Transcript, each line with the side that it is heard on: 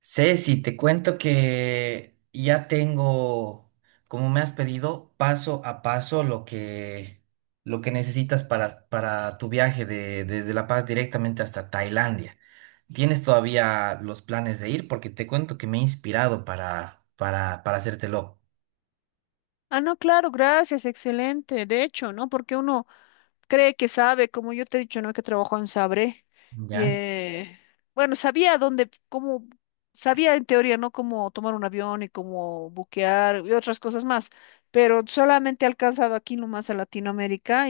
right: Ceci, te cuento que ya tengo, como me has pedido, paso a paso lo que necesitas para tu viaje desde La Paz directamente hasta Tailandia. ¿Tienes todavía los planes de ir? Porque te cuento que me he inspirado para hacértelo.
left: Ah, no, claro, gracias, excelente. De hecho, ¿no? Porque uno cree que sabe, como yo te he dicho, ¿no? Que trabajó en Sabre. Y
right: ¿Ya?
left: eh, bueno, sabía dónde, cómo, sabía en teoría, ¿no? Cómo tomar un avión y cómo buquear y otras cosas más. Pero solamente he alcanzado aquí nomás a Latinoamérica.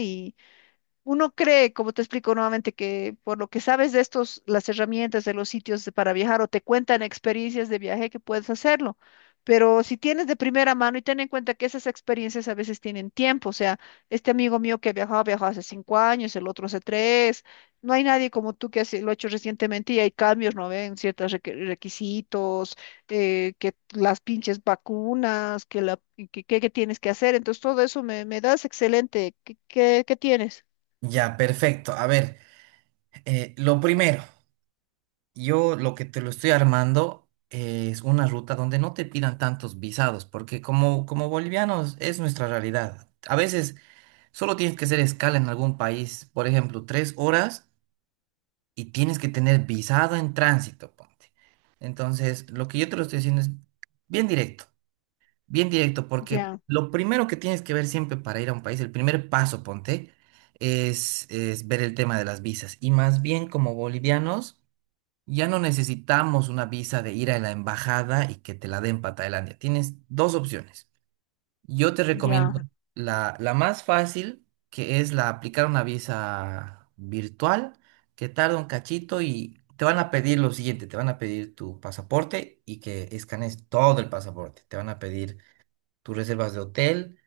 left: Uno cree, como te explico nuevamente, que por lo que sabes de estos, las herramientas de los sitios para viajar o te cuentan experiencias de viaje que puedes hacerlo. Pero si tienes de primera mano y ten en cuenta que esas experiencias a veces tienen tiempo, o sea, este amigo mío viajó hace 5 años, el otro hace tres. No hay nadie como tú que lo ha hecho recientemente y hay cambios, ¿no ven? Ciertos requisitos, que las pinches vacunas, que tienes que hacer, entonces todo eso me das excelente. Qué tienes?
right: Ya, perfecto. A ver, lo primero. Yo lo que te lo estoy armando es una ruta donde no te pidan tantos visados, porque como bolivianos es nuestra realidad. A veces solo tienes que hacer escala en algún país, por ejemplo, 3 horas y tienes que tener visado en tránsito, ponte. Entonces, lo que yo te lo estoy diciendo es bien directo, bien directo, porque
left: Ya,
right: lo primero que tienes que ver siempre para ir a un país, el primer paso, ponte, es ver el tema de las visas. Y más bien como bolivianos. Ya no necesitamos una visa de ir a la embajada y que te la den para Tailandia. Tienes dos opciones. Yo te recomiendo
left: ya,
right: la más fácil, que es la aplicar una visa virtual, que tarda un cachito y te van a pedir lo siguiente, te van a pedir tu pasaporte y que escanees todo el pasaporte. Te van a pedir tus reservas de hotel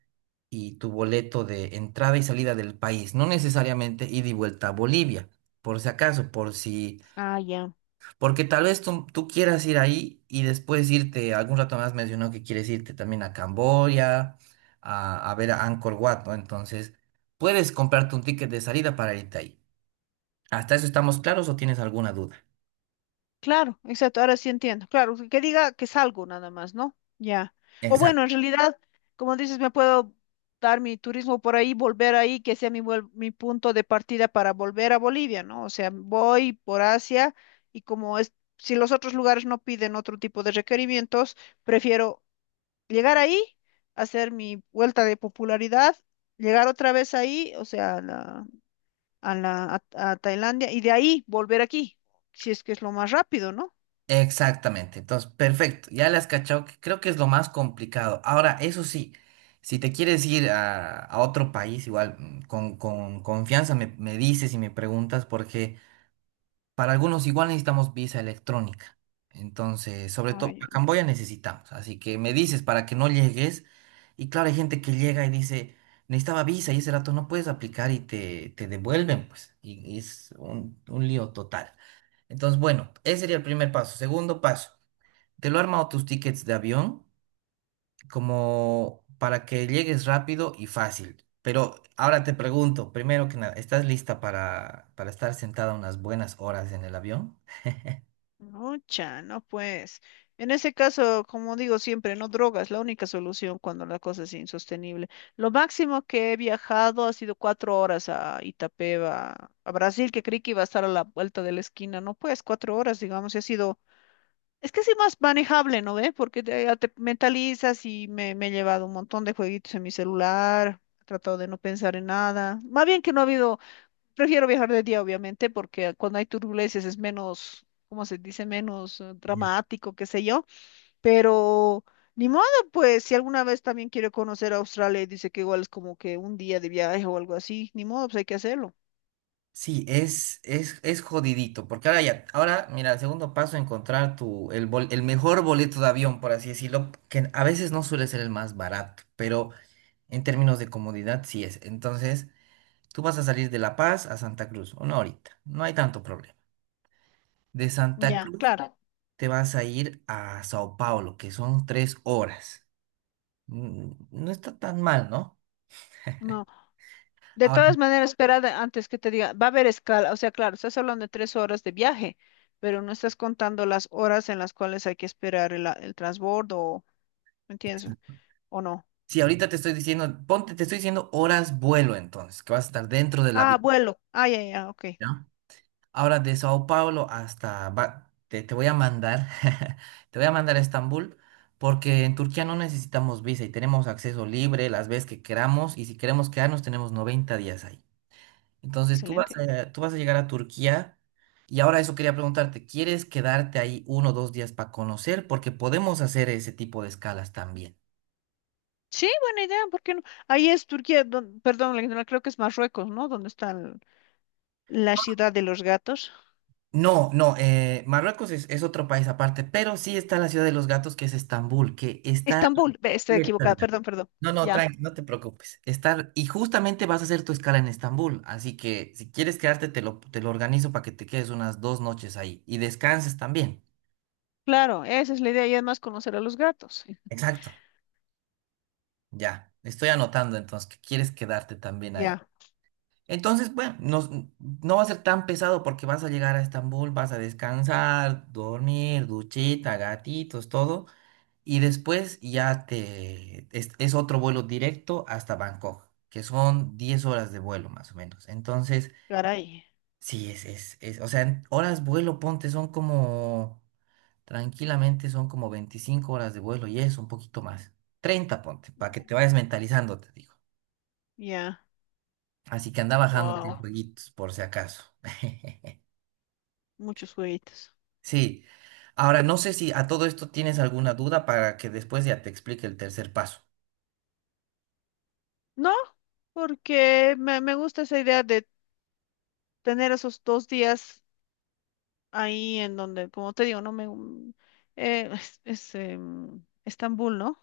right: y tu boleto de entrada y salida del país, no necesariamente ida y vuelta a Bolivia, por si acaso, por si
left: ah, ya.
right: porque tal vez tú quieras ir ahí y después irte, algún rato más mencionó que quieres irte también a Camboya, a ver a Angkor Wat, ¿no? Entonces, puedes comprarte un ticket de salida para irte ahí. ¿Hasta eso estamos claros o tienes alguna duda?
left: Claro, exacto, ahora sí entiendo. Claro, que diga que salgo nada más, ¿no? Ya. O
right: Exacto.
left: bueno, en realidad, como dices, me puedo dar mi turismo por ahí, volver ahí, que sea mi punto de partida para volver a Bolivia, ¿no? O sea, voy por Asia y como es, si los otros lugares no piden otro tipo de requerimientos, prefiero llegar ahí, hacer mi vuelta de popularidad, llegar otra vez ahí, o sea, a Tailandia y de ahí volver aquí, si es que es lo más rápido, ¿no?
right: Exactamente. Entonces, perfecto. Ya le has cachado que creo que es lo más complicado. Ahora, eso sí, si te quieres ir a otro país, igual con confianza me dices y me preguntas porque... Para algunos igual necesitamos visa electrónica. Entonces, sobre todo
left: Ay,
right: a Camboya necesitamos. Así que me dices para que no llegues. Y claro, hay gente que llega y dice, necesitaba visa y ese rato no puedes aplicar y te devuelven, pues. Y es un lío total. Entonces, bueno, ese sería el primer paso. Segundo paso, te lo he armado tus tickets de avión como para que llegues rápido y fácil. Pero ahora te pregunto, primero que nada, ¿estás lista para estar sentada unas buenas horas en el avión?
left: no, cha, no pues. En ese caso, como digo siempre, no drogas, la única solución cuando la cosa es insostenible. Lo máximo que he viajado ha sido 4 horas a Itapeva, a Brasil, que creí que iba a estar a la vuelta de la esquina. No, pues 4 horas, digamos, y ha sido. Es que es más manejable, ¿no ve? Porque te, ya te mentalizas y me he llevado un montón de jueguitos en mi celular, he tratado de no pensar en nada. Más bien que no ha habido, prefiero viajar de día, obviamente, porque cuando hay turbulencias es menos, ¿cómo se dice? Menos dramático, qué sé yo. Pero ni modo, pues, si alguna vez también quiere conocer a Australia y dice que igual es como que un día de viaje o algo así, ni modo, pues hay que hacerlo.
right: Sí, es jodidito, porque ahora ya, ahora, mira, el segundo paso, encontrar el mejor boleto de avión, por así decirlo, que a veces no suele ser el más barato, pero en términos de comodidad sí es. Entonces, tú vas a salir de La Paz a Santa Cruz, una horita, no hay tanto problema. De Santa
left: Ya,
right: Cruz
left: claro.
right: te vas a ir a Sao Paulo, que son 3 horas. No está tan mal, ¿no?
left: No. De
right: Ahora,
left: todas maneras, espera antes que te diga, va a haber escala, o sea, claro, estás hablando de 3 horas de viaje, pero no estás contando las horas en las cuales hay que esperar el transbordo, o- ¿me entiendes? ¿O no?
right: si ahorita te estoy diciendo, ponte, te estoy diciendo horas vuelo entonces, que vas a estar dentro del
left: Ah,
right: avión.
left: vuelo. Ah, ya, ya, ok.
right: Ahora de Sao Paulo hasta... te voy a mandar, te voy a mandar a Estambul, porque en Turquía no necesitamos visa y tenemos acceso libre las veces que queramos y si queremos quedarnos tenemos 90 días ahí. Entonces tú vas
left: Excelente.
right: a, tú vas a llegar a Turquía y ahora eso quería preguntarte, ¿quieres quedarte ahí 1 o 2 días para conocer? Porque podemos hacer ese tipo de escalas también.
left: Sí, buena idea, ¿por qué no? Ahí es Turquía, don- perdón, la ignoré, creo que es Marruecos, ¿no? Donde está la ciudad de los gatos.
right: No, no, Marruecos es otro país aparte, pero sí está la ciudad de los gatos que es Estambul, que está...
left: Estambul, ve, estoy equivocada, perdón, perdón.
right: No, no,
left: Ya,
right: tranqui, no te preocupes. Y justamente vas a hacer tu escala en Estambul, así que si quieres quedarte, te lo organizo para que te quedes unas 2 noches ahí y descanses también.
left: claro, esa es la idea y además conocer a los gatos.
right: Exacto, ya. Estoy anotando entonces que quieres quedarte también ahí.
left: Ya,
right: Entonces, bueno, no va a ser tan pesado porque vas a llegar a Estambul, vas a descansar, dormir, duchita, gatitos, todo. Y después ya te... Es otro vuelo directo hasta Bangkok, que son 10 horas de vuelo más o menos. Entonces...
left: caray,
right: Sí, es, o sea, en horas vuelo, ponte, son como, tranquilamente son como 25 horas de vuelo y es un poquito más. 30 ponte, para que te vayas mentalizando, te digo.
left: ya,
right: Así que anda bajándote el
left: wow,
right: jueguitos, por si acaso.
left: muchos juguetes.
right: Sí. Ahora, no sé si a todo esto tienes alguna duda para que después ya te explique el tercer paso.
left: No, porque me gusta esa idea de tener esos 2 días ahí en donde, como te digo, no me Estambul, ¿no?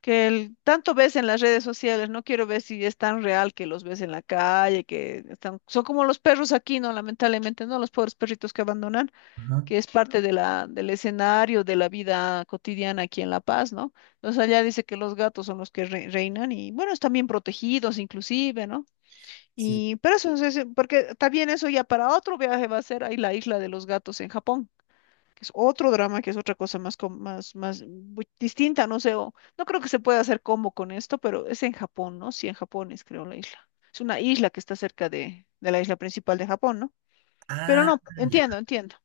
left: Que tanto ves en las redes sociales, no quiero ver si es tan real que los ves en la calle, que están, son como los perros aquí, ¿no? Lamentablemente, ¿no? Los pobres perritos que abandonan,
right: Ajá.
left: que es parte de del escenario de la vida cotidiana aquí en La Paz, ¿no? Entonces allá dice que los gatos son los que reinan y bueno, están bien protegidos inclusive, ¿no?
right: Sí.
left: Y, pero eso, porque también eso ya para otro viaje va a ser ahí la isla de los gatos en Japón, que es otro drama, que es otra cosa más, más distinta, no sé, o- no creo que se pueda hacer combo con esto, pero es en Japón, ¿no? Sí, en Japón es, creo, la isla. Es una isla que está cerca de la isla principal de Japón, ¿no? Pero
right: Ah,
left: no,
right: ya.
left: entiendo,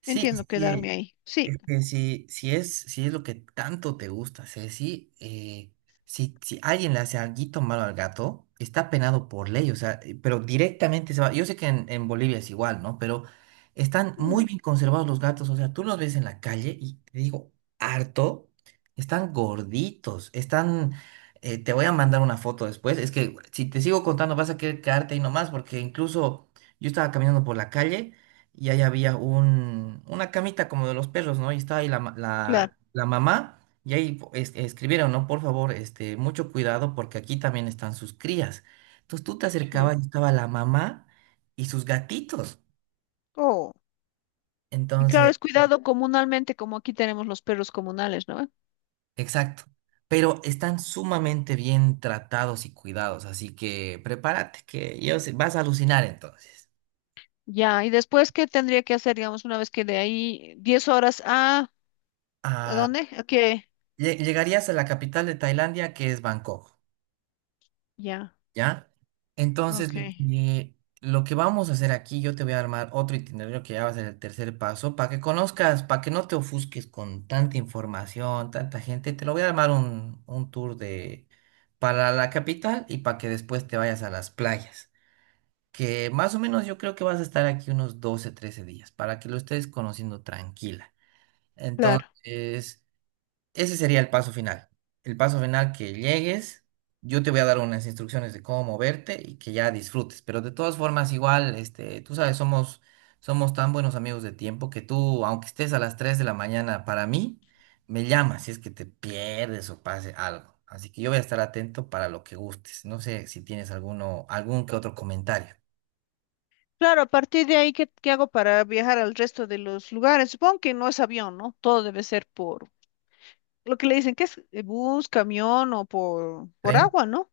right: Sí,
left: entiendo
right: es que
left: quedarme ahí. Sí,
right: que si es lo que tanto te gusta, hacer, si alguien le hace alguito malo al gato, está penado por ley, o sea, pero directamente se va. Yo sé que en Bolivia es igual, ¿no? Pero están
left: mm,
right: muy bien conservados los gatos, o sea, tú los ves en la calle y te digo, harto, están gorditos, están. Te voy a mandar una foto después. Es que si te sigo contando vas a querer quedarte ahí nomás, porque incluso yo estaba caminando por la calle y ahí había una camita como de los perros, ¿no? Y estaba ahí la, ma-
left: claro,
right: la, la mamá y ahí escribieron, ¿no? Por favor, mucho cuidado porque aquí también están sus crías. Entonces tú te
left: yeah.
right: acercabas y estaba la mamá y sus gatitos.
left: Oh, y claro,
right: Entonces,
left: es cuidado comunalmente, como aquí tenemos los perros comunales, ¿no?
right: exacto. Pero están sumamente bien tratados y cuidados, así que prepárate, que vas a alucinar entonces.
left: Ya, y después, ¿qué tendría que hacer, digamos, una vez que de ahí 10 horas a... ¿A
right: Ah,
left: dónde? ¿A qué?
right: llegarías a la capital de Tailandia, que es Bangkok.
left: Ya,
right: ¿Ya? Entonces,
left: ok,
right: que, lo que vamos a hacer aquí, yo te voy a armar otro itinerario que ya va a ser el tercer paso, para que conozcas, para que no te ofusques con tanta información, tanta gente, te lo voy a armar un tour para la capital y para que después te vayas a las playas, que más o menos yo creo que vas a estar aquí unos 12, 13 días, para que lo estés conociendo tranquila.
left: claro.
right: Entonces... Ese sería el paso final. El paso final que llegues, yo te voy a dar unas instrucciones de cómo moverte y que ya disfrutes. Pero de todas formas, igual, este, tú sabes, somos tan buenos amigos de tiempo que tú, aunque estés a las 3 de la mañana, para mí, me llamas si es que te pierdes o pase algo. Así que yo voy a estar atento para lo que gustes. No sé si tienes algún que otro comentario.
left: Claro, a partir de ahí, qué hago para viajar al resto de los lugares? Supongo que no es avión, ¿no? Todo debe ser por lo que le dicen que es bus, camión o por
right: ¿Creen?
left: agua, ¿no?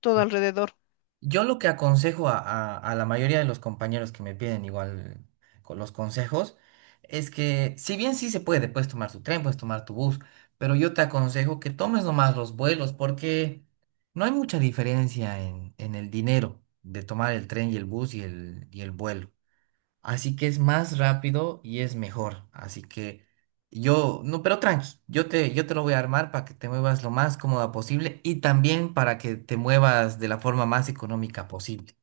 left: Todo alrededor.
right: Yo lo que aconsejo a la mayoría de los compañeros que me piden igual con los consejos es que si bien sí se puede, puedes tomar tu tren, puedes tomar tu bus, pero yo te aconsejo que tomes nomás los vuelos porque no hay mucha diferencia en el dinero de tomar el tren y el bus y y el vuelo. Así que es más rápido y es mejor. Así que no, pero tranqui, yo te lo voy a armar para que te muevas lo más cómoda posible y también para que te muevas de la forma más económica posible.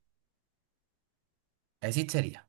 right: Así sería.